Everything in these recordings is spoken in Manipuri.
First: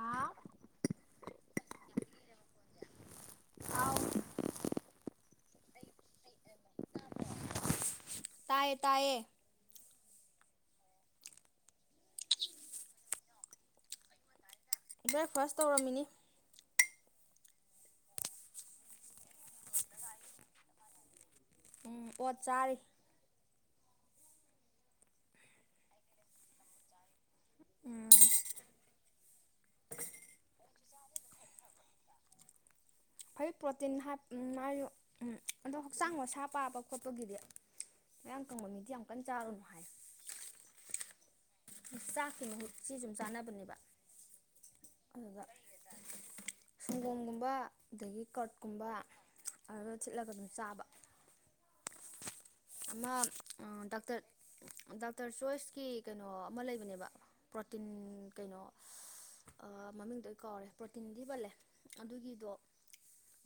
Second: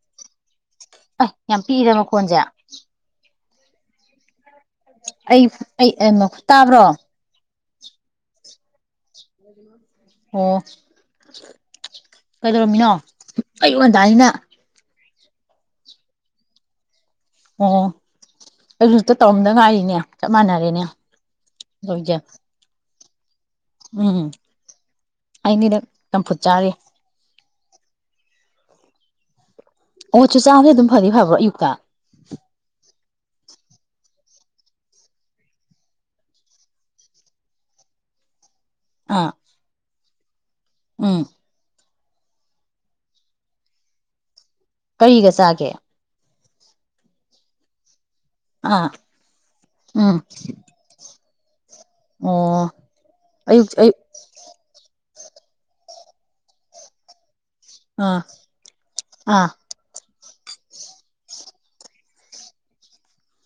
ꯑꯥ ꯑ ꯌꯥꯝ ꯄꯤꯗꯃꯀꯣꯟꯁꯦ ꯑꯥꯎ ꯑꯩ ꯑꯩꯩꯅꯣ ꯇꯌꯦ ꯇꯌꯦ ꯑꯣ ꯀꯩꯗꯧꯔꯝꯃꯤꯅꯣ ꯑꯩꯌꯨꯛ ꯉꯟꯇꯥꯅꯤꯅ ꯕ꯭ꯔꯦꯛꯐꯥꯁ ꯇꯧꯔꯝꯃꯤꯅꯤ ꯑꯣ ꯑꯩꯁꯨꯛꯇ ꯇꯧꯔꯝꯗ ꯉꯥꯏꯔꯤꯅꯦ ꯆꯞ ꯃꯥꯟꯅꯔꯦꯅꯦ ꯎꯝ ꯇꯧꯔꯤꯁꯦ ꯑꯣꯠ ꯆꯥꯔꯤ ꯎꯝ ꯑꯩꯅꯤꯗ ꯌꯥꯝꯝꯐꯨꯠ ꯆꯥꯔꯤ ꯎꯝ ꯑꯣ ꯆꯥꯛ ꯆꯥꯛꯗꯤ ꯑꯗꯨꯝ ꯐꯅꯤ ꯐꯕ꯭ꯔꯣ ꯑꯌꯨꯛꯇ ꯍꯣꯏ ꯄ꯭ꯔꯣꯇꯤꯟ ꯍꯥꯏꯌ ꯎꯝ ꯑꯗꯣ ꯍꯛꯆꯥꯡ ꯃꯁꯥ ꯄꯥꯕ ꯈꯣꯠꯄꯒꯤꯗꯤ ꯀꯪꯕ ꯃꯤꯗꯤ ꯌꯥꯝ ꯀꯟꯅ ꯑꯥ ꯆꯥꯔꯨꯅꯨ ꯍꯥꯏ ꯎꯝ ꯆꯥꯛꯈꯤꯅ ꯁꯤ ꯁꯨꯝ ꯆꯥꯅꯕꯅꯦꯕ ꯀꯔꯤꯒ ꯆꯥꯒꯦ ꯁꯨꯒꯝꯒꯨꯝꯕ ꯑꯗꯒꯤ ꯀꯔꯠꯀꯨꯝꯕ ꯑꯥ ꯑꯗꯨ ꯎꯝ ꯊꯤꯠꯂꯒ ꯑꯗꯨꯝ ꯆꯥꯕ ꯑꯣ ꯑꯃ ꯑꯌꯨꯛ ꯑꯌꯨꯛ ꯗꯥꯛꯇꯔꯔ ꯗꯔ ꯆꯣꯏꯁꯀꯤ ꯀꯩꯅꯣ ꯑꯃ ꯂꯩꯕꯅꯦꯕ ꯄ꯭ꯔꯣꯇꯤꯟ ꯑꯥ ꯀꯩꯅꯣ ꯑꯥ ꯃꯃꯤꯡꯗ ꯀꯧꯔꯦ ꯄ꯭ꯔꯣꯇꯤꯟꯗꯤꯤ ꯄꯜꯂꯦ ꯑꯗꯨꯒꯤꯗꯣ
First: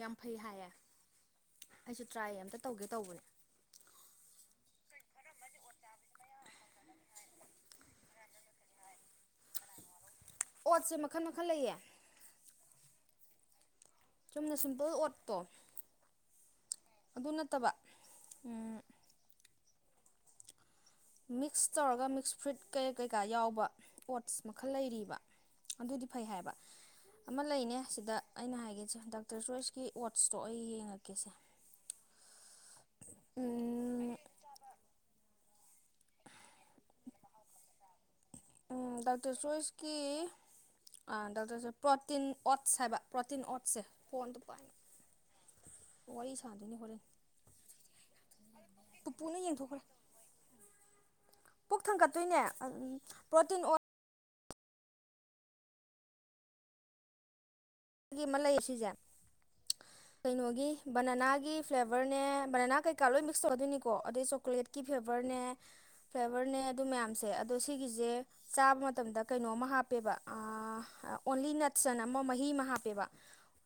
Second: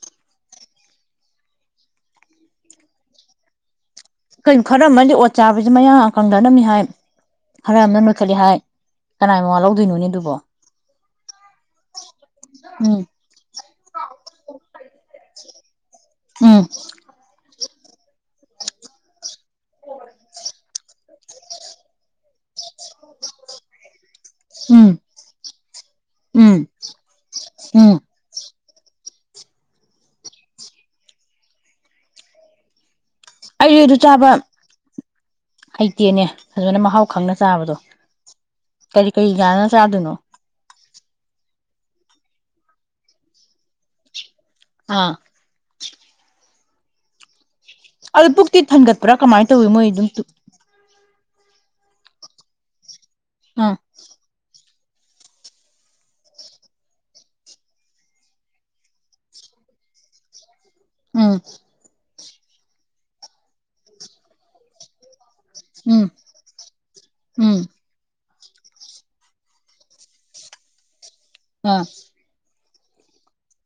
ꯌꯥꯝ ꯐꯩ ꯍꯥꯏꯌꯦ ꯑꯩꯁꯨ ꯇ꯭ꯔꯥꯏ ꯑꯃꯝꯇ ꯇꯧꯒꯦ ꯇꯧꯕꯅꯦ ꯀꯩ ꯈꯔ ꯑꯃꯗꯤꯗꯤ ꯑꯣꯠ ꯆꯥꯕꯁꯤ ꯃꯌꯥ ꯀꯪꯊꯅꯕꯝꯃꯤ ꯍꯥꯏ ꯈꯔ ꯑꯃꯅ ꯂꯣꯏꯈꯠꯂꯤ ꯍꯥꯏ ꯀꯅꯥꯏ ꯃꯉꯥ ꯂꯧꯗꯣꯏꯅꯣꯅꯦ ꯑꯗꯨꯕꯣ ꯄꯠꯁꯦ ꯃꯈꯜ ꯃꯈꯜ ꯂꯩꯌꯦ ꯎꯝ ꯆꯨꯝꯅ ꯁꯨꯝꯕ ꯎꯝ ꯐꯠꯇꯕ ꯃꯤꯛꯁ ꯇꯧꯔꯒ ꯃꯤꯛꯁ ꯐ꯭ꯔꯨꯏꯠ ꯀꯩ ꯀꯩꯀꯥ ꯌꯥꯎꯕ ꯏꯁꯄꯣꯠꯁ ꯃꯈꯜ ꯎꯝ ꯂꯩꯔꯤꯕ ꯑꯗꯨꯗꯤ ꯐꯩ ꯍꯥꯏꯕ ꯎꯝ ꯑꯃ ꯂꯩꯅꯦ ꯎꯝ ꯁꯤꯗ ꯑꯩꯅ ꯍꯥꯏꯒꯦ ꯗꯥꯛꯇꯔ ꯆꯣꯏꯁꯀꯤ ꯋꯥꯠꯁꯇꯣ ꯑꯩ ꯌꯦꯡꯉꯛꯀꯦꯁꯦ ꯑꯩ ꯑꯗꯨ ꯆꯥꯕ ꯍꯩꯇꯦꯅꯦ ꯑꯗꯨꯃꯥꯏꯅ ꯃꯍꯥꯎ ꯈꯪꯅ ꯆꯥꯕꯗꯣ ꯀꯔꯤ ꯀꯔꯤ ꯥꯟꯅ ꯆꯥꯗꯣꯏꯅꯣ ꯗꯣꯛꯇꯔꯁꯦ ꯄ꯭ꯔꯣꯇꯤꯟ ꯑꯣꯠꯁ ꯍꯥꯏꯕ ꯄ꯭ꯔꯣꯇꯤꯟ ꯑꯣꯠꯁꯦ ꯐꯣꯟꯗ ꯑꯥ ꯋꯥ ꯋꯥꯔꯤ ꯁꯥꯟꯗꯅꯤ ꯍꯔ ꯑꯗꯨ ꯄꯨ ꯤ ꯊꯟꯒꯠꯄ꯭ꯔꯥ ꯀꯃꯥꯏꯅ ꯇꯧꯋꯤ ꯃꯣꯏ ꯑꯗꯨꯝ ꯄꯨꯛ ꯊꯥꯡꯒꯠꯇꯣꯏꯅꯦ ꯎꯝ ꯄ꯭ꯔꯣꯇꯤꯟ ꯑꯥ ꯑꯣꯏꯜ ꯒꯤ ꯑꯃ ꯂꯩ ꯁꯤꯁꯦ ꯀꯩꯅꯣꯒꯤ ꯎꯝ ꯕꯅꯅꯥꯒꯤ ꯐ꯭ꯂꯦꯕꯔ ꯅꯦ ꯕꯅꯅꯥ ꯀꯩꯀꯥ ꯂꯣꯏ ꯃꯤꯛꯁ ꯇꯧꯒꯗꯣꯏꯅꯤꯀꯣ ꯑꯗꯩ ꯆꯣꯀ꯭ꯂꯦꯠꯀꯤ ꯐ꯭ꯂꯦꯕꯔꯅꯦ ꯎꯝ ꯐ꯭ꯂꯦꯕꯔꯅꯦ ꯑꯗꯨ ꯃꯌꯥꯝꯁꯦ ꯑꯗꯣ ꯎꯝ ꯁꯤꯒꯤꯁꯦ ꯆꯥꯕ ꯃꯇꯝꯗ ꯀꯩꯅꯣꯝꯃ ꯍꯥꯞꯄꯦꯕ ꯑꯣꯟꯂꯤ ꯑꯥ ꯅꯠꯁꯟ ꯑꯃ ꯃꯍꯤ ꯃꯍꯥ ꯄꯕ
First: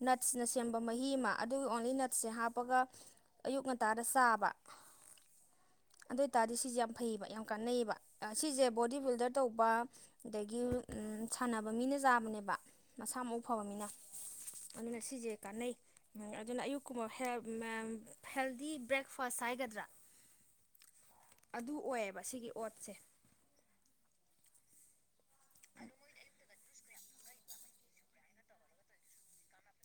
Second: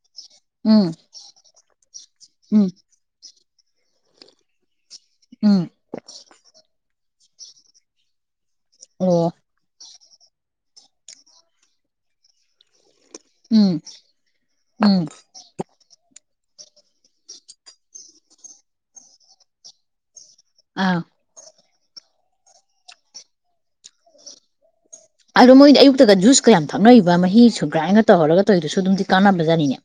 ꯅꯠꯁꯅ ꯁꯦꯝꯕ ꯎꯝ ꯃꯍꯤ ꯑꯃ ꯑꯗꯨꯒ ꯑꯣꯡꯂꯤ ꯅꯠꯁꯁꯦ ꯎꯝ ꯍꯥꯞꯄꯒ ꯑꯌꯨꯛ ꯉꯟꯇꯥꯗ ꯆꯥꯕ ꯎꯝ ꯑꯗꯨ ꯑꯣꯏꯇꯥꯔꯗꯤ ꯁꯤꯁꯦ ꯌꯥꯝ ꯐꯩꯌꯦꯕ ꯌꯥꯝ ꯀꯥꯟꯅꯩꯕ ꯁꯤꯁꯦ ꯕꯣꯗꯤ ꯑꯣ ꯕꯤꯜꯗꯔ ꯇꯧꯕ ꯑꯗꯒꯤ ꯁꯥꯟꯅꯕ ꯃꯤꯅ ꯆꯥꯕꯅꯦꯕ ꯃꯁꯥ ꯃꯎ ꯎꯝ ꯐꯕꯅꯤꯅ ꯎꯝ ꯑꯗꯨꯅ ꯁꯤꯁꯦ ꯀꯥꯟꯅꯩ ꯝ ꯑꯗꯨꯅ ꯑꯌꯨꯛꯀꯨꯝꯕ ꯍꯦꯜꯗꯤ ꯕ꯭ꯔꯦꯛꯐꯥꯁ ꯍꯥꯏꯒꯗ꯭ꯔꯥ ꯑꯥ ꯑꯗꯨ ꯑꯣꯏꯌꯦꯕ ꯁꯤꯒꯤ ꯑꯣꯠꯁꯦ ꯑꯗꯣ ꯃꯣꯏꯗꯤ ꯑꯌꯨꯛꯇꯒ ꯖꯨꯁꯀ ꯌꯥꯝ ꯊꯛꯅꯔꯤꯕ ꯃꯍꯤꯁꯨ ꯒ꯭ꯔꯥꯏꯟꯒ ꯇꯧꯍꯧꯔꯒ ꯇꯧꯔꯤꯗꯨꯁꯨ ꯑꯗꯨꯝꯗꯤ ꯀꯥꯟꯅꯕ ꯖꯠꯅꯤꯅꯦ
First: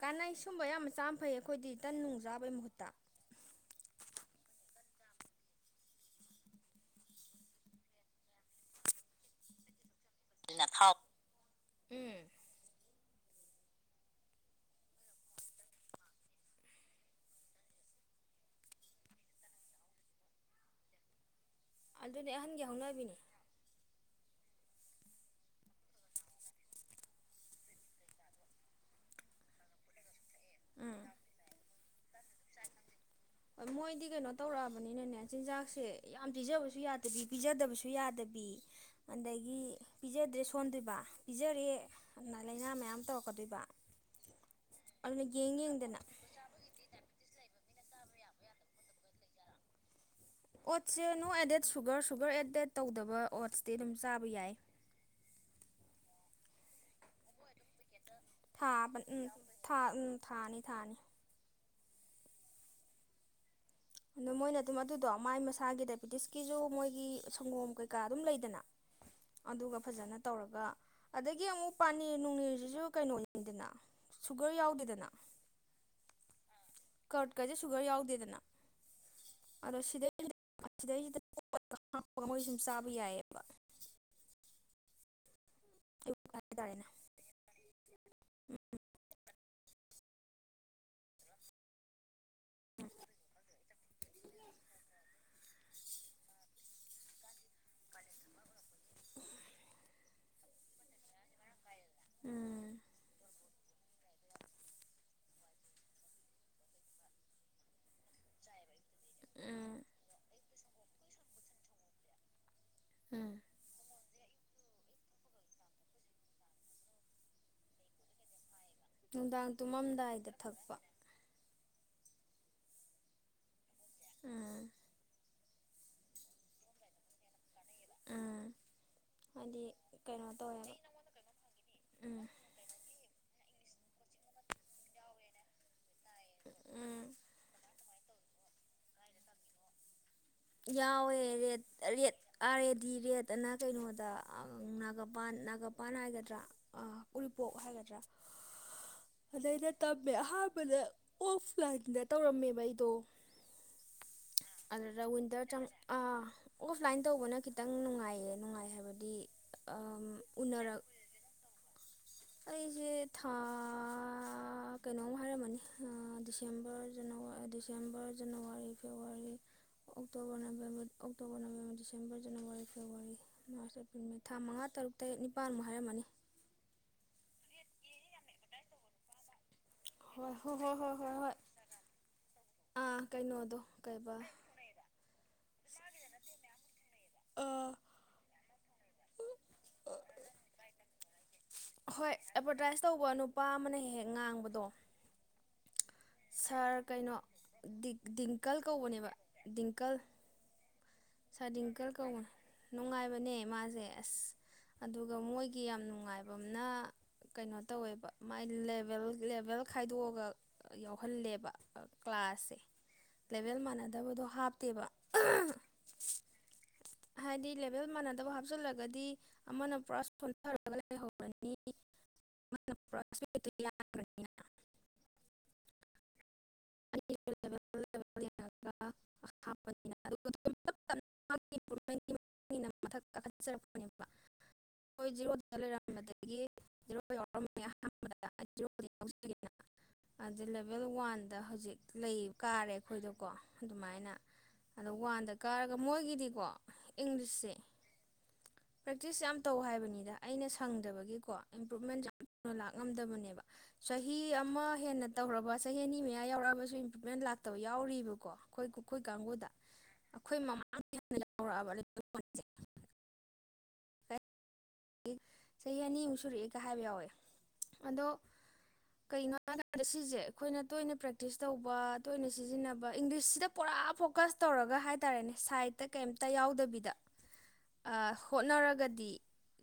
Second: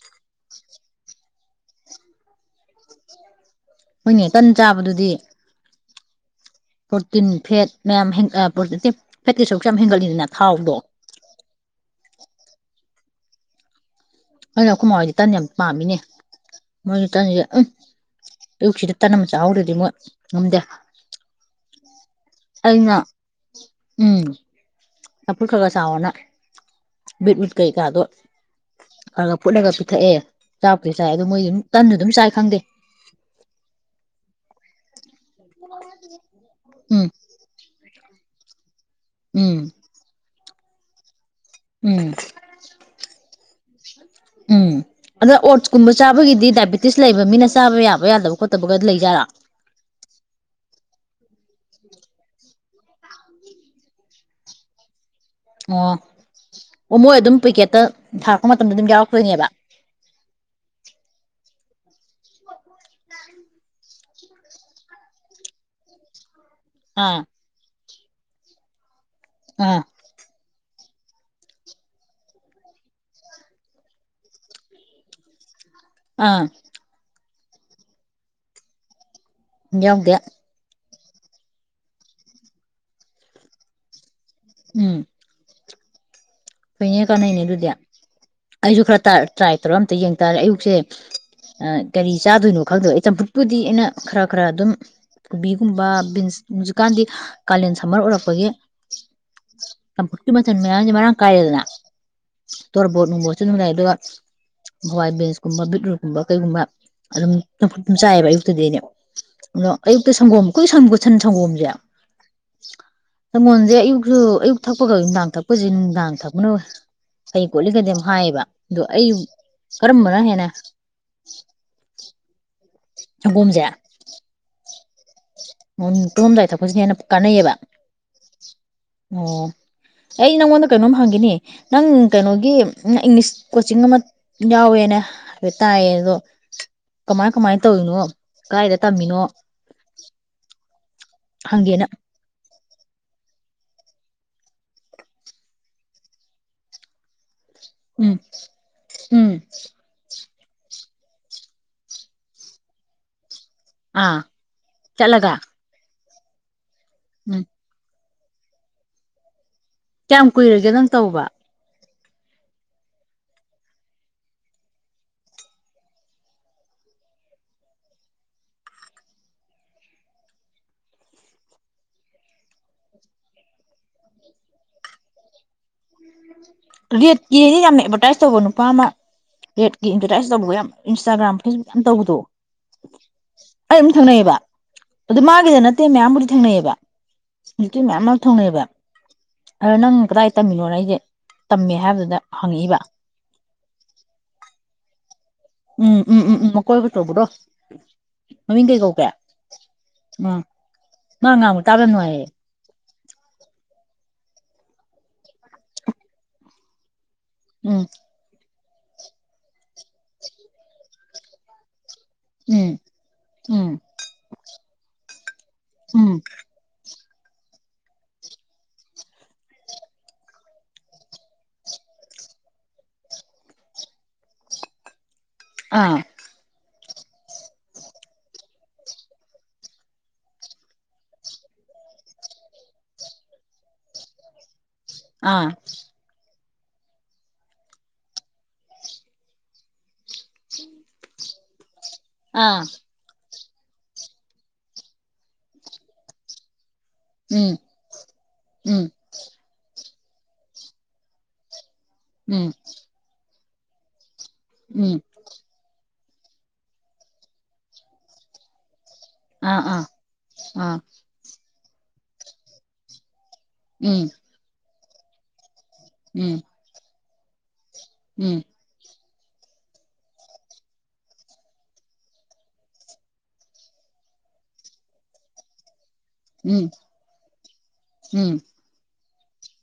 ꯀꯥꯅꯩ ꯁꯨꯝꯕ ꯌꯥꯝ ꯆꯥꯝ ꯐꯩ ꯑꯩꯈꯣꯏꯗꯤ ꯇꯟ ꯅꯨꯡ ꯆꯥꯕꯩ ꯃꯍꯨꯠꯇ ꯃꯣꯏꯅꯦ ꯀꯟꯅ ꯆꯥꯕꯗꯨꯗꯤ ꯄ꯭ꯔꯣꯔꯇꯤꯟ ꯐꯦꯠ ꯃꯌꯥꯝ ꯐꯦꯠꯇꯤ ꯁꯔꯛꯁꯨ ꯌꯥꯝ ꯍꯦꯟꯒꯠꯂꯤꯅꯤ ꯅ ꯊꯥꯎꯗꯣ ꯎꯝ ꯑꯩꯅ ꯑꯩꯈꯣꯏ ꯃ ꯍꯣꯏꯗꯤ ꯇꯟ ꯌꯥꯝ ꯄꯥꯝꯃꯤꯅꯦ ꯃꯣꯏꯒꯤ ꯇꯟꯁꯦ ꯎꯝ ꯑꯌꯨꯛꯁꯤꯗ ꯇꯟ ꯑꯃ ꯆꯥꯍꯧꯗ꯭ꯔꯗꯤ ꯃꯣꯏ ꯉꯝꯗꯦ ꯑꯗꯨꯅꯦ ꯑꯍꯟꯒꯤ ꯑꯩꯅ ꯍꯧꯅꯕꯤꯅꯤ ꯎꯝ ꯆꯐꯨꯠ ꯈꯔ ꯈꯔ ꯆꯥꯎꯔꯅ ꯕꯤꯠꯋꯨꯠ ꯀꯩꯀꯥꯗꯣ ꯈꯔ ꯈ ꯐꯨꯠꯂꯒ ꯄꯤꯊꯛꯑꯦ ꯆꯥꯛꯦꯁꯥꯏ ꯎꯝ ꯑꯗꯨꯗꯣ ꯃꯣꯏꯁꯨ ꯇ ꯑꯗꯨꯝ ꯈꯪꯗꯦ ꯃꯣꯏꯗꯤ ꯀ ꯅ ꯇꯧꯔꯛꯑꯕꯅꯤꯅꯅꯦ ꯆꯤꯟꯖꯥꯛꯁꯦ ꯌꯥꯝ ꯄꯤꯖꯕꯁꯨ ꯎꯝ ꯌꯥꯗꯗꯤ ꯄꯤꯖꯗꯕꯁꯨ ꯁꯨ ꯌꯥꯗꯕꯤ ꯎꯝ ꯑꯗꯒꯤ ꯄꯤꯖꯥ ꯑꯦꯗ꯭ꯔꯦꯁ ꯐꯣꯟꯗ꯭ꯔꯤꯕ ꯄꯤꯖꯔꯦ ꯎꯝ ꯑꯗꯨꯅ ꯂꯥꯏꯅꯥ ꯃꯌꯥꯝ ꯇꯧꯔꯛꯀꯗꯣꯏꯕ ꯎꯝ ꯑꯗꯨꯅ ꯑꯗ ꯌꯦꯡ ꯑꯣꯠꯁꯀꯨꯝꯕ ꯌꯦꯡꯗꯅ ꯆꯥꯕꯒꯤꯗꯤ ꯗꯥꯏꯕꯦꯇꯤꯁ ꯂꯩꯕ ꯃꯤꯅ ꯆꯥꯕ ꯌꯥꯕ ꯌꯥꯗꯕ ꯈꯣꯠꯇꯕꯒ ꯂꯩꯖꯥꯔꯥ ꯑꯣꯠꯁꯦ no added sugar sugar added ꯇꯧꯗꯕ ꯑꯣꯠꯁꯇꯤ ꯑꯗꯨꯝ ꯆꯥꯕ ꯌꯥꯏ ꯑꯣ ꯑꯣ ꯃꯣꯏ ꯑꯗꯨꯝ ꯄꯤꯀꯦꯠꯇ ꯊꯥꯕ ꯎꯝ ꯊꯥ ꯎꯝ ꯊꯥꯅꯤ ꯊꯥꯅꯤ [unintelligible] ꯑꯗꯣ ꯃꯣꯏꯅ ꯑꯗꯨꯝ ꯑꯗꯨꯗꯣ ꯃꯥꯏ ꯃꯁꯥꯒꯤ ꯗꯥꯏꯕꯦꯇꯤꯁꯀꯤ ꯀꯤꯁꯨꯨ ꯃꯣꯏꯒꯤ ꯑꯥ ꯁꯪꯒꯣꯝ ꯀꯩ ꯀ ꯀꯥ ꯑꯗꯨꯝ ꯂꯩꯗꯅ ꯑꯗꯨꯒ ꯑꯥ ꯐꯖꯅ ꯇꯧꯔꯒ ꯑꯗꯒꯤ ꯑꯃꯨꯛ ꯄꯥꯅꯤꯔ ꯅꯨꯡꯅꯦꯔꯁꯤꯁꯨ ꯀꯩꯅꯣ ꯌꯦꯡꯗꯅ ꯁꯨꯒꯔ ꯌꯥꯎꯗꯦꯗꯅ ꯑꯥ ꯀꯔꯠꯀꯁꯦ ꯁꯨꯒꯔ ꯌꯥꯎꯗꯦꯗꯅ ꯑꯗꯣ ꯁꯤꯗ ꯌꯥꯎꯗꯦ ꯁꯤꯗꯩꯁꯤꯗꯄ ꯍꯥꯞꯄꯒ ꯃꯣꯏꯁꯨ ꯁꯨꯝ ꯆꯥꯕ ꯌꯥꯏꯑꯕ ꯎꯝ ꯑꯌꯨꯛ ꯍꯥꯏꯇꯥꯔꯦꯅꯦ ꯍꯣꯏꯅꯦ ꯀꯥꯟꯅꯩꯅꯦ ꯑꯗꯨꯗꯤ ꯑꯩꯁꯨ ꯈꯔ ꯇ꯭ꯔꯥꯏ ꯇꯧꯔ ꯑꯝꯇ ꯌꯦꯡ ꯇꯥꯔꯦ ꯑꯌꯨꯛꯁꯦ ꯀꯔꯤ ꯆꯥꯗꯣꯏꯅꯣ ꯈꯪꯗꯣꯏꯕ ꯑꯩ ꯆꯝꯐꯨꯠꯄꯨꯗꯤ ꯑꯩꯅ ꯈꯔ ꯈꯔ ꯑꯗꯨꯝ ꯀꯣꯕꯤꯒꯨꯝꯕ ꯕꯤꯟꯁ ꯍꯧꯖꯤꯛꯀꯥꯟꯗꯤ ꯀꯥꯂꯦꯟ ꯁꯝꯃꯔ ꯑꯣꯏꯔꯛꯄꯒꯤ ꯆꯝꯐꯨꯠꯀꯤ ꯃꯆꯜ ꯃꯌꯥꯝꯁꯦ ꯃꯔꯥꯡ ꯀꯥꯏꯅ ꯀꯌꯦꯗꯅ ꯎꯝ ꯇꯔ ꯣꯠꯅꯅꯨꯡꯃꯣ ꯂ ꯑꯗꯨꯒ ꯍꯋꯥꯏ ꯕꯦꯟꯁ ꯀꯨꯝꯕ ꯕꯤꯠꯔꯨ ꯀꯨꯝꯕ ꯀꯩꯒꯨꯝꯕ ꯑꯗꯨꯝ ꯁ ꯆꯥꯏꯑꯕ ꯑꯌꯨꯛꯇꯗꯗꯤꯅꯦ ꯎꯝ ꯑꯗꯣ ꯑꯌꯨꯛꯇ ꯁꯪꯒꯣꯝ ꯀꯨꯣꯏ ꯁꯪꯕꯁꯟ ꯁꯪꯒꯣꯝꯖꯤꯦ ꯎꯝ ꯃꯖꯦ ꯊꯛꯄꯒ ꯅꯨꯡꯗꯥꯡ ꯊꯛꯄꯁꯦ ꯅꯨꯡꯗꯥꯡ ꯊꯛꯅ ꯐꯩ ꯀꯣꯠꯂꯤꯒꯩꯗꯤ ꯌꯥꯝ ꯍꯥꯏꯌꯦꯕ ꯑꯗꯣ ꯑꯩ ꯅꯨꯡꯗꯥꯡ ꯀꯔꯝꯕꯅ ꯇꯨꯝꯃꯝꯗꯥꯏꯗ ꯍꯦꯟꯅ ꯊꯛꯄ [unintelligible] ꯒꯣꯝꯖ ꯎꯝ [unintelligible] ꯇꯨꯝꯑꯝꯗꯥꯏ ꯊꯛꯄꯁꯤꯅ ꯍꯦꯟꯅ ꯀꯥꯟꯅꯩꯌꯦꯕ ꯎꯝ ꯑꯣ ꯍꯥꯏꯗꯤ ꯀꯩꯅꯣ ꯑꯩ ꯅꯪꯉꯣꯟꯗ ꯇꯧꯋꯦꯕ ꯀꯩꯅꯣꯝ ꯍꯪꯒꯅꯤ ꯅꯪ ꯎꯝ ꯀꯩꯅꯣꯒꯤ ꯅꯪ ꯏꯪꯂꯤꯁ ꯀꯣꯆꯤꯡ ꯑꯃ ꯌꯥꯎꯋꯦꯅ ꯍꯥꯏ ꯇꯥꯏꯌꯦ ꯑꯗꯣ ꯎꯝ ꯀꯃꯥꯏ ꯀꯃꯥꯏꯅ ꯇꯧꯔꯤꯅꯣ ꯀꯥꯏꯗ ꯇꯝꯃꯤꯅꯣ ꯌꯥꯎꯋꯦ ꯔꯦꯠ ꯍꯪꯒꯦꯅ rate R A D rate ꯇꯅ ꯀꯩꯅꯣꯗ ꯒꯄꯥꯟ ꯅꯥꯒꯥꯄꯥꯟ ꯍꯥꯏꯒꯗ꯭ꯔꯥ ꯣꯛ ꯍꯥꯏꯒꯗ꯭ꯔꯥ ꯎꯝ ꯎꯝ ꯑꯗ ꯑꯩꯅ ꯇꯝꯃꯦ ꯑꯍꯥꯟꯕ ꯗ ꯑꯣꯐ ꯂꯥꯏꯟꯗ ꯇꯧꯔꯝꯃꯦꯕ ꯑꯩꯗꯣ ꯑꯥ ꯑꯗꯨꯗ ꯆꯂꯒ ꯋꯤꯟꯇꯔ ꯆꯪ ꯑꯥ ꯑꯣꯐꯂꯥꯏꯟ ꯇꯧꯕꯅ ꯈꯤꯇꯪ ꯅꯨꯡꯉꯥꯏ ꯍꯥꯏꯕꯗꯤ ꯀꯌꯥꯝ ꯀꯨꯏꯔꯒꯦ ꯎꯅꯔꯛ ꯅꯪ ꯇꯧꯕ ꯑꯩꯁꯦ ꯊꯥ ꯀꯩꯅꯣꯃ ꯍꯥꯏꯔꯝꯃꯅꯤ ꯗꯤꯁꯦꯝꯕꯔꯖꯅꯋꯥ December January February October November October November December January February March April ꯊꯥ ꯃꯉꯥ ꯇꯔꯨꯛ ꯇꯔꯦꯠ ꯅꯤꯄꯥꯜꯃꯨꯛ ꯍꯥꯏꯔꯝꯃꯅꯤ ꯔꯠ ꯌꯥꯝ ꯑꯦꯗꯚꯔꯇꯥꯏꯖ ꯇꯧꯕ ꯅꯨꯨꯄꯥ ꯑꯃ ꯔꯦꯠꯀꯤ ꯑꯦꯗꯚꯔꯇꯥꯏꯁ ꯍꯣꯏ ꯍꯣꯏ ꯇꯧꯕ ꯌꯥꯝ ꯍꯣꯏ ꯍꯣꯏ ꯍꯣꯏ ꯍꯣꯏ ꯏꯟꯁꯇꯥꯒ꯭ꯔꯥꯝ ꯐꯦꯁꯕꯨꯛ ꯌꯥꯝ ꯇꯧꯕꯗꯣ ꯑꯥ ꯀꯩꯅꯣꯗꯣ ꯑꯩ ꯑꯗꯨꯝ ꯀꯩꯕ ꯊꯪꯅꯩꯑꯕ ꯑꯗꯨ ꯃꯥꯒꯤꯗ ꯅꯠꯇꯦ ꯃꯌꯥꯝꯕꯨꯗꯤ ꯊꯦꯡꯅꯩꯑꯌꯦꯕ ꯇꯤ ꯃꯌꯥꯝ ꯑꯃ ꯊꯣꯡꯅꯩꯑꯕ ꯑꯗꯣ ꯅꯪ ꯀꯗꯥꯏ ꯇꯝꯃꯤꯅꯣꯅ ꯑꯩꯁꯦ ꯇꯝꯃꯦ ꯍꯣꯏ ꯍꯥꯏꯕꯗꯨꯗ ꯍꯪꯉꯛꯏꯕ ꯑꯦꯗꯚꯔꯇꯥꯏꯁ ꯇꯧꯕ ꯅꯨꯄꯥ ꯑꯃꯅ ꯍꯦꯛ ꯍꯦꯛ ꯉꯥꯡꯕꯗꯣ ꯎꯝ ꯎꯝ ꯎꯝ ꯎꯝ ꯁꯥꯔ ꯃꯀꯣꯏꯕ ꯀꯩꯅꯣ ꯇꯧꯕꯗꯣ ꯗꯤꯡꯀꯜ ꯃꯃꯤꯡ ꯀꯩ ꯀꯧꯒꯦ ꯀꯧꯕꯅꯦꯕ ꯗꯤꯡꯀꯜ ꯎꯝ ꯃꯥ ꯉ ꯇꯥꯕ ꯁꯥꯔꯗꯤꯡꯀꯜ ꯅꯨꯅꯨꯡ ꯋꯥꯑꯦ ꯀꯧꯕꯅꯦ ꯅꯨꯡꯉꯥꯏꯕꯅꯦ ꯃꯥꯁꯦ ꯑꯁ ꯑꯗꯨꯒ ꯃꯣꯏꯒꯤ ꯌꯥꯝ ꯅꯨꯡꯉꯥꯏꯕ ꯑꯃꯅ ꯀꯩꯅꯣ ꯎꯝ ꯇꯧꯋꯦꯕ ꯃꯥꯏ ꯕꯕ ꯈꯥꯏꯗꯣꯛꯑꯒ ꯌꯥꯎ ꯊꯣꯛꯍꯜꯂꯦꯕ ꯀ꯭ꯂꯥꯁꯁꯦ ꯎꯝ ꯂꯦꯚꯦꯜ ꯎꯝ ꯃꯥꯟꯅꯗꯕꯗꯣ ꯍꯥꯞꯇꯦꯕ ꯎꯝ ꯍꯥꯏꯗꯤ ꯂꯦꯚꯦꯜ ꯃꯥꯟꯅꯗꯕ ꯍꯥꯞꯆꯤꯜꯂꯒꯗꯤ ꯑꯃꯅ ꯄ꯭ꯔꯥꯏꯁ ꯁꯣꯟꯊꯔꯒ ꯂꯩꯍꯧꯔꯅꯤꯅꯤꯅ ꯑꯥ ꯉꯄꯊꯛ ꯀꯥꯠꯔꯛꯄꯅꯦꯕ ꯑꯩꯈꯣꯏ ꯑꯥ ꯖꯤꯔꯣꯠꯇ ꯂꯩꯔꯝꯕꯗꯒꯤ ꯔ ꯌꯥꯎꯔꯝ ꯑꯍꯥꯟꯕꯅ ꯑꯗꯨ ꯂꯦꯚꯦꯜ ꯋꯥꯟꯗ ꯍꯧꯖꯤꯛ ꯂꯩ ꯑꯥ ꯀꯥꯔꯦ ꯑꯩꯈꯣꯏꯗꯀꯣ ꯑꯗꯨꯃꯥꯏꯅ ꯑꯗꯣ ꯋꯥꯟꯗ ꯀꯥꯔꯒ ꯃꯣꯏꯒꯤꯗꯤꯀꯣ ꯏꯪꯂꯤꯁꯁꯦ ꯎꯝ ꯎꯝ ꯄ꯭ꯔꯦꯛꯇꯤꯁ ꯌꯥꯝ ꯇꯧ ꯍꯥꯏꯕꯅꯤꯗ ꯗ ꯑꯩꯅ ꯁꯪꯗꯕꯒꯤꯀꯣ ꯏꯝꯄ꯭ꯔꯨꯚꯃꯦꯟ ꯌꯥꯝꯅ ꯎꯝ ꯂꯥꯛꯑꯝꯗꯕꯅꯦꯕ ꯁ ꯆꯍꯤ ꯆꯍꯤ ꯑꯃ ꯎꯝ ꯍꯦꯟꯅ ꯇꯧꯔꯕ ꯆꯍꯤꯅꯤ ꯃꯌꯥꯝ ꯎꯔꯥ ꯁꯨ ꯏꯝꯄ꯭ꯔꯨꯚꯃꯦꯟ ꯂꯥꯛꯇꯕ ꯌꯥꯎꯔꯤꯕꯀꯣ ꯑꯩꯈꯣꯏ ꯑꯩꯈꯣꯏ ꯀꯥꯡꯕꯨꯗ ꯑꯥ ꯑꯥ ꯑꯩꯈꯣꯏ ꯑꯥ ꯃꯃꯥꯡ ꯧꯕ ꯎꯝ ꯑꯩ ꯆꯍꯤ ꯑꯅꯤꯃꯨꯛ ꯎꯝ ꯁꯨꯔꯛꯑꯦꯒ ꯍꯥꯏꯕ ꯌꯥꯎꯋꯦ ꯑꯗꯣ ꯎꯝ ꯀꯩꯅꯣ ꯍꯥꯏ ꯁꯤꯁꯦ ꯑꯩꯈꯣꯏꯅ ꯇꯣꯏꯅ ꯄ꯭ꯔꯦꯛꯇꯤꯁ ꯇꯧꯕ ꯇꯣꯏꯅ ꯁꯤꯖꯤꯟꯅꯕ ꯏꯪꯂꯤꯁꯁꯤꯗ ꯄꯨꯔꯥ ꯐꯣꯀꯁ ꯇꯧꯔꯒ ꯍꯥꯏꯇꯥꯔꯦꯅꯦ ꯁꯥꯏꯠ ꯑꯝꯇ ꯀꯩꯝꯇ ꯎꯝ ꯌꯥꯎꯗꯕꯤꯗ ꯍꯣꯠꯅꯔꯒꯗꯤ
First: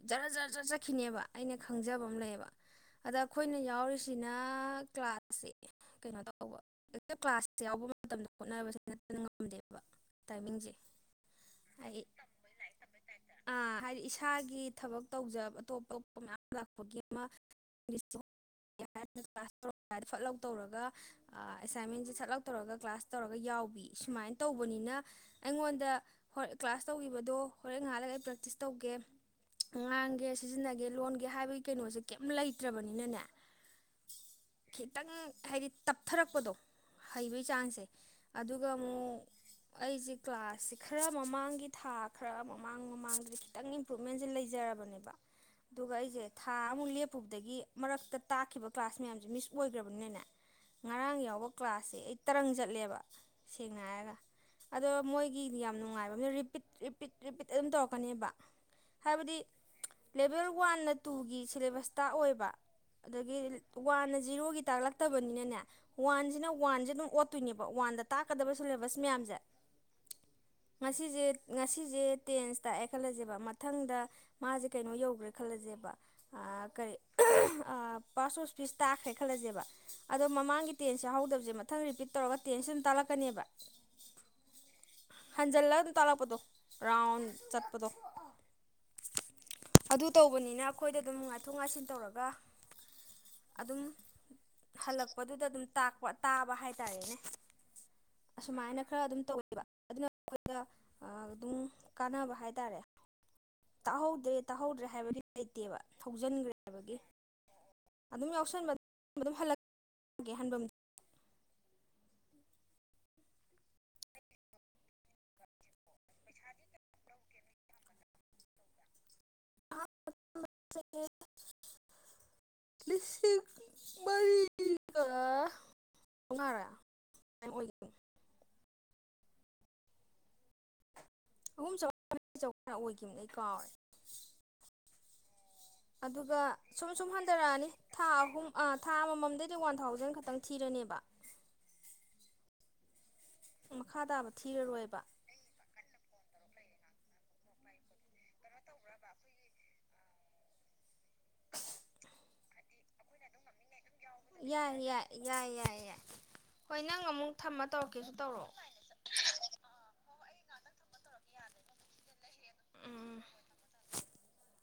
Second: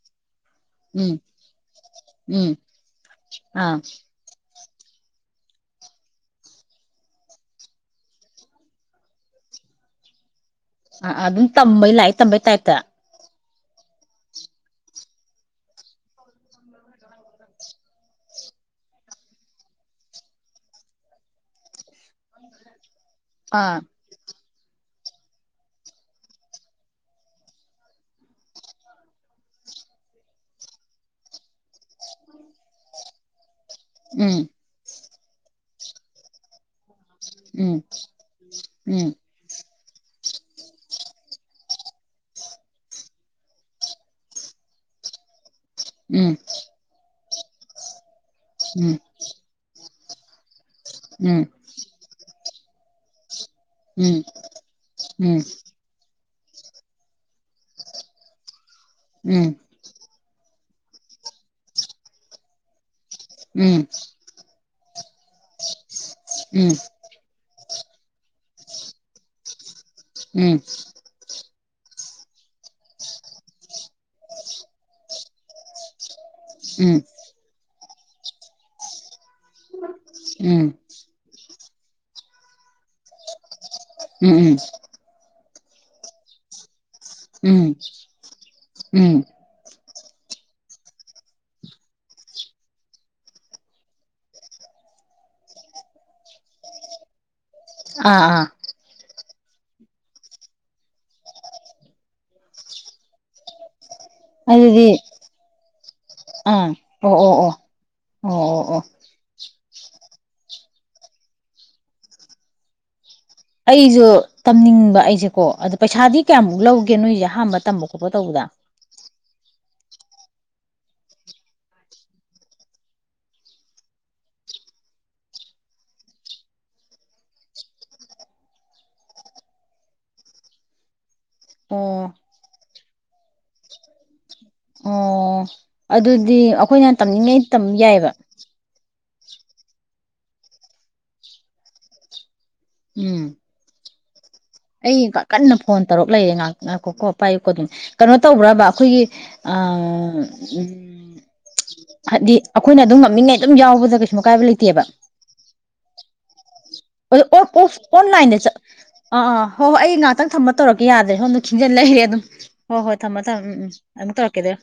ꯖꯅꯖ ꯆꯠ ꯎꯝ ꯎꯝ ꯆꯠꯈꯤꯅꯦꯕ ꯑꯩꯅ ꯈꯪꯖꯕ ꯑꯃ ꯂꯩꯌꯦꯕ ꯎꯝ ꯑꯗ ꯑꯩꯈꯣꯏꯅ ꯑꯥ ꯌꯥꯎꯔꯤꯁꯤꯅ ꯀ꯭ꯂꯥꯁꯁꯦ ꯀꯩꯅꯣ ꯇꯧꯕ ꯍꯦꯛꯇ ꯀ꯭ꯂꯥꯁ ꯌꯥꯎꯕ ꯃꯇꯝꯗ ꯍꯣꯠꯅꯕꯁꯦ ꯅꯠꯇꯅ ꯉꯝꯗꯦꯕ ꯇꯥꯏꯃꯤꯡꯁꯦ ꯑ ꯑꯗꯨꯝ ꯇꯝꯕꯩ ꯂꯥꯛꯑꯦ ꯇꯝꯕꯩ ꯇꯥꯏꯞꯇ ꯑ ꯍꯥꯏꯗꯤ ꯏꯁꯥꯒꯤ ꯊꯕꯛ ꯇꯧꯖꯕ ꯑꯇꯣꯞ ꯑꯇꯣꯞꯄ ꯃꯌꯥꯝ ꯂꯥꯛꯄꯒꯤ ꯑꯃ ꯀ꯭ꯂꯥꯁ ꯇꯧ ꯐꯠꯂꯛ ꯇꯧꯔꯒ ꯑꯦꯁꯥꯏꯟꯃꯦꯟꯁꯦ ꯁꯠꯂꯛ ꯇꯧꯔꯒ ꯀ꯭ꯂꯥꯁ ꯇꯧꯔꯒ ꯑꯥ ꯌꯥꯎꯕꯤ ꯁꯨꯃꯥꯏꯅ ꯇꯧꯕꯅꯤꯅ ꯑꯩꯉꯣꯟꯗ ꯍ ꯀ꯭ꯂꯥꯁ ꯇꯧꯈꯤꯕꯗꯣ ꯍꯣꯔꯦꯟ ꯉꯥꯜꯂꯒ ꯑꯩ ꯄ꯭ꯔꯦꯛꯇꯤꯁ ꯇꯧꯒꯦ ꯉꯥꯡꯒꯦ ꯁꯤꯖꯤꯟꯅꯒꯦ ꯂꯣꯟꯒꯦ ꯍꯥꯏꯕꯒꯤ ꯀꯩꯅꯣꯁꯦ ꯀꯩꯝ ꯂꯩꯇ꯭ꯔꯕꯅꯤꯅꯅꯦ ꯎꯝ ꯈꯤꯇꯪ ꯍꯥꯏꯗꯤ ꯇꯞꯊꯔꯛꯄꯗꯣ ꯍꯩꯕꯩ ꯎꯝ ꯆꯥꯡꯁꯦ ꯑꯗꯨꯒ ꯎꯝ ꯑꯃꯨꯛ ꯑꯩꯁꯦ ꯀ꯭ꯂꯥꯁꯁꯦ ꯈꯔ ꯃꯃꯥꯡꯒꯤ ꯊꯥ ꯈꯔ ꯃꯃꯥꯡ ꯃꯃꯥꯡꯗꯗꯤ ꯈꯤꯇꯪ ꯏꯝꯄ꯭ꯔꯨꯚꯃꯦꯟꯁꯦ ꯂꯩ ꯄꯤꯖꯔꯕꯅꯦꯕ ꯗꯨꯒꯥꯏꯁꯦ ꯎꯝ ꯊꯥ ꯃ ꯎꯐꯨꯗꯒꯤ ꯃꯔꯛꯇ ꯇꯥꯛꯈꯤꯕ ꯎꯝ ꯎꯝ ꯀ꯭ꯂꯥꯁ ꯃꯌꯥꯝꯁꯦ ꯃꯤꯁ ꯑꯣꯏꯈ꯭ꯔꯕ ꯄꯨꯅꯅ ꯉꯔꯥꯡ ꯎꯝ ꯌꯥꯎꯕ ꯀ꯭ꯂꯥꯁꯁꯦ ꯑꯩ ꯇꯔꯪ ꯆꯠꯦ ꯂꯦꯕ ꯁꯦꯡꯅ ꯎꯝ ꯍꯥꯏꯔꯒ ꯎꯝ ꯑꯗꯣ ꯎꯝ ꯃꯣꯏꯒꯤ ꯌꯥꯝ ꯅꯨꯡꯉꯥꯏꯕ ꯄꯤ ꯔꯤꯄꯤꯠ ꯑꯗꯨꯝ ꯇꯧꯔꯛꯀꯅꯦꯕ ꯍꯥꯏꯕꯗꯤ ꯎꯝ ꯂꯦꯚꯦꯜ ꯋꯥꯟꯅ ꯇꯨꯒꯤ ꯁꯤꯂꯦꯕꯁꯇ ꯑꯣꯏꯕ ꯑꯗꯒꯤ ꯎꯝ ꯋꯥꯟꯅ ꯖꯤꯔꯣꯒꯤ ꯇꯥꯛꯂꯛ ꯆꯠꯇꯕꯅꯤꯅꯅꯦ ꯋꯥꯟꯁꯤꯅ ꯎꯝ ꯋꯥꯟꯁꯦ ꯑꯗꯨꯝ ꯑꯣꯠꯇꯣꯏꯅꯦꯕ ꯋꯥꯟꯗ ꯇꯥꯛꯀꯗ ꯁꯤꯂꯦꯕ ꯃꯌꯥꯝꯁꯦ ꯎꯝ ꯉꯁꯤꯁꯦ ꯉꯁꯤꯁꯦ ꯇꯦꯟꯁꯇꯑꯦ ꯈꯜꯂꯁꯦꯕ ꯃꯊꯪꯗ ꯃꯥꯁꯦ ꯀꯩꯅꯣ ꯌꯧꯈ꯭ꯔꯦ ꯈꯜꯂꯁꯦꯕ ꯀꯔꯤ ꯄꯥꯁ ꯄꯤꯁꯇꯥ ꯈꯜꯂꯁꯦꯕ ꯑꯗꯣ ꯃꯃꯥꯡꯒꯤ ꯇꯦꯟꯁꯦ ꯍꯧꯗꯕꯁꯦ ꯃꯊꯪ ꯔꯤꯄꯤꯠ ꯇꯧꯔꯒ ꯇꯦꯟꯁꯟ ꯇꯥꯥꯛꯂꯛꯀꯅꯦꯕ ꯎꯝ ꯎꯝ ꯍꯪꯖꯤꯜꯂ ꯑꯗꯨ ꯇꯂꯥ ꯄꯇꯣ ꯎꯝ ꯎꯝ ꯑꯗꯨ ꯇꯧꯕꯅꯤꯅ ꯑꯩꯈꯣꯏꯗ ꯑꯗꯨꯝ ꯉꯥꯏꯊꯣꯛ ꯉꯥꯏꯁꯤꯟ ꯇꯧꯔꯒ ꯑꯗꯨꯝ ꯍꯜꯂꯛꯄꯗꯨꯗ ꯑꯗꯨꯝ ꯇꯥꯛꯄ ꯇꯥꯕ ꯍꯥꯏꯇꯥꯔꯦꯅꯦ ꯑꯥ ꯑꯥ ꯑꯁꯨꯃꯥꯏꯅ ꯈꯔ ꯑꯗꯨꯝ ꯇꯧꯋ ꯑꯗꯨꯅ ꯑꯩꯈꯣꯏꯗ ꯑꯗꯨꯝ ꯀꯥꯟꯅꯕ ꯍꯥꯏꯇꯥꯔꯦ ꯇꯥꯛꯍꯧꯗ꯭ꯔꯦ ꯇꯥꯛꯍꯧꯗ꯭ꯔꯦ ꯑꯗꯨꯗꯤ ꯍꯥꯏꯕꯗꯤ ꯂꯩꯇꯦꯕ ꯑꯥ ꯍꯧꯖꯤꯟꯈ꯭ꯔꯦꯕꯒꯤ ꯑꯣ ꯑꯣ ꯑꯣ ꯑꯗꯨꯝ ꯑꯣ ꯑꯣ ꯑꯣ ꯌꯥꯎꯁꯟꯕ ꯦ ꯍꯍꯥꯟꯕ ꯑꯩꯁꯨ ꯇꯝꯅꯤꯡꯕ ꯑꯩꯁꯦꯀꯣ ꯑꯗꯨꯗ ꯄꯩꯁꯥꯗꯤ ꯀꯌꯥꯃꯨꯛ ꯂꯧꯒꯦ ꯅꯣꯏꯁꯦ ꯑꯍꯥꯟꯕ ꯇꯝꯕ ꯈꯣꯠꯄ ꯇꯧꯕꯗ ꯑꯍ ꯂꯤꯁꯤꯡ ꯃꯔꯤꯒ ꯃꯉꯥꯔꯥꯃꯥꯏ ꯑꯣꯏꯒꯅꯤ ꯑꯍꯨꯝ ꯑꯣ ꯑꯣꯏꯈꯤꯕ ꯅ ꯑꯩ ꯀꯥꯎꯔꯦ ꯑꯣ ꯑꯗꯨꯗꯤ ꯑꯗꯨꯒ ꯑꯩꯈꯣꯏꯅ ꯁꯨꯝ ꯁꯨꯝ ꯇꯝꯅꯤꯡꯉꯩ ꯇꯝ ꯍꯟꯊꯔꯛꯑꯅꯤ ꯊꯥ ꯌꯥꯏꯑꯕ ꯑꯍꯨꯝ ꯊꯥ ꯑꯃꯃꯝꯗꯩꯗꯤ ꯋꯥꯟ ꯊꯥꯎꯖꯟ ꯈꯛꯇꯪ ꯊꯤꯔꯅꯦꯕ ꯎꯝ ꯃꯈꯥ ꯇꯥꯕ ꯊꯤꯔꯔꯣꯏꯕ ꯑꯩ ꯀꯟꯅ ꯐꯣꯟ ꯇꯧꯔꯛ ꯂꯩꯌꯦ ꯉꯥꯛꯇ ꯉꯥꯏꯈꯣꯀꯣ ꯄꯥꯏꯌꯨꯀꯣ ꯑꯗꯨꯝ ꯀꯩꯅꯣ ꯇꯧꯕ꯭ꯔꯕ ꯑꯩꯈꯣꯏꯒꯤ ꯎ ꯍꯥꯏꯗꯤ ꯑꯩꯈꯣꯏꯅ ꯑꯗꯨꯝ ꯃꯃꯤꯈꯩ ꯑꯗꯨꯝ ꯌꯥꯎꯕꯗ ꯑꯀꯥꯏꯕ ꯌꯥꯏ ꯌꯥꯏ ꯌꯥꯏ ꯌꯥꯏ ꯌꯥꯏ ꯍꯣꯏ ꯅꯪ ꯑꯃꯨꯛ ꯊꯝꯃ ꯇꯧꯔꯛꯀꯦꯁꯨ ꯑꯣꯟꯂꯥꯏꯟ ꯑ ꯇꯧꯔꯛꯑꯣ ꯑ ꯍ ꯍꯣꯏ ꯑꯩ ꯉꯥꯛꯇꯪ ꯊꯝꯕ ꯇꯧꯔꯛꯦ ꯌꯥꯗ꯭ꯔꯦ ꯁꯣꯝꯗ ꯊꯤꯟꯖꯟ ꯂꯩꯔꯦ ꯑꯗꯨꯝ ꯍꯣꯏ ꯍꯣꯏ ꯎꯝ ꯊꯝꯃꯣ ꯊꯝꯃ ꯎꯝ ꯑꯃꯨꯛ ꯇꯧꯔꯛꯀꯦꯗ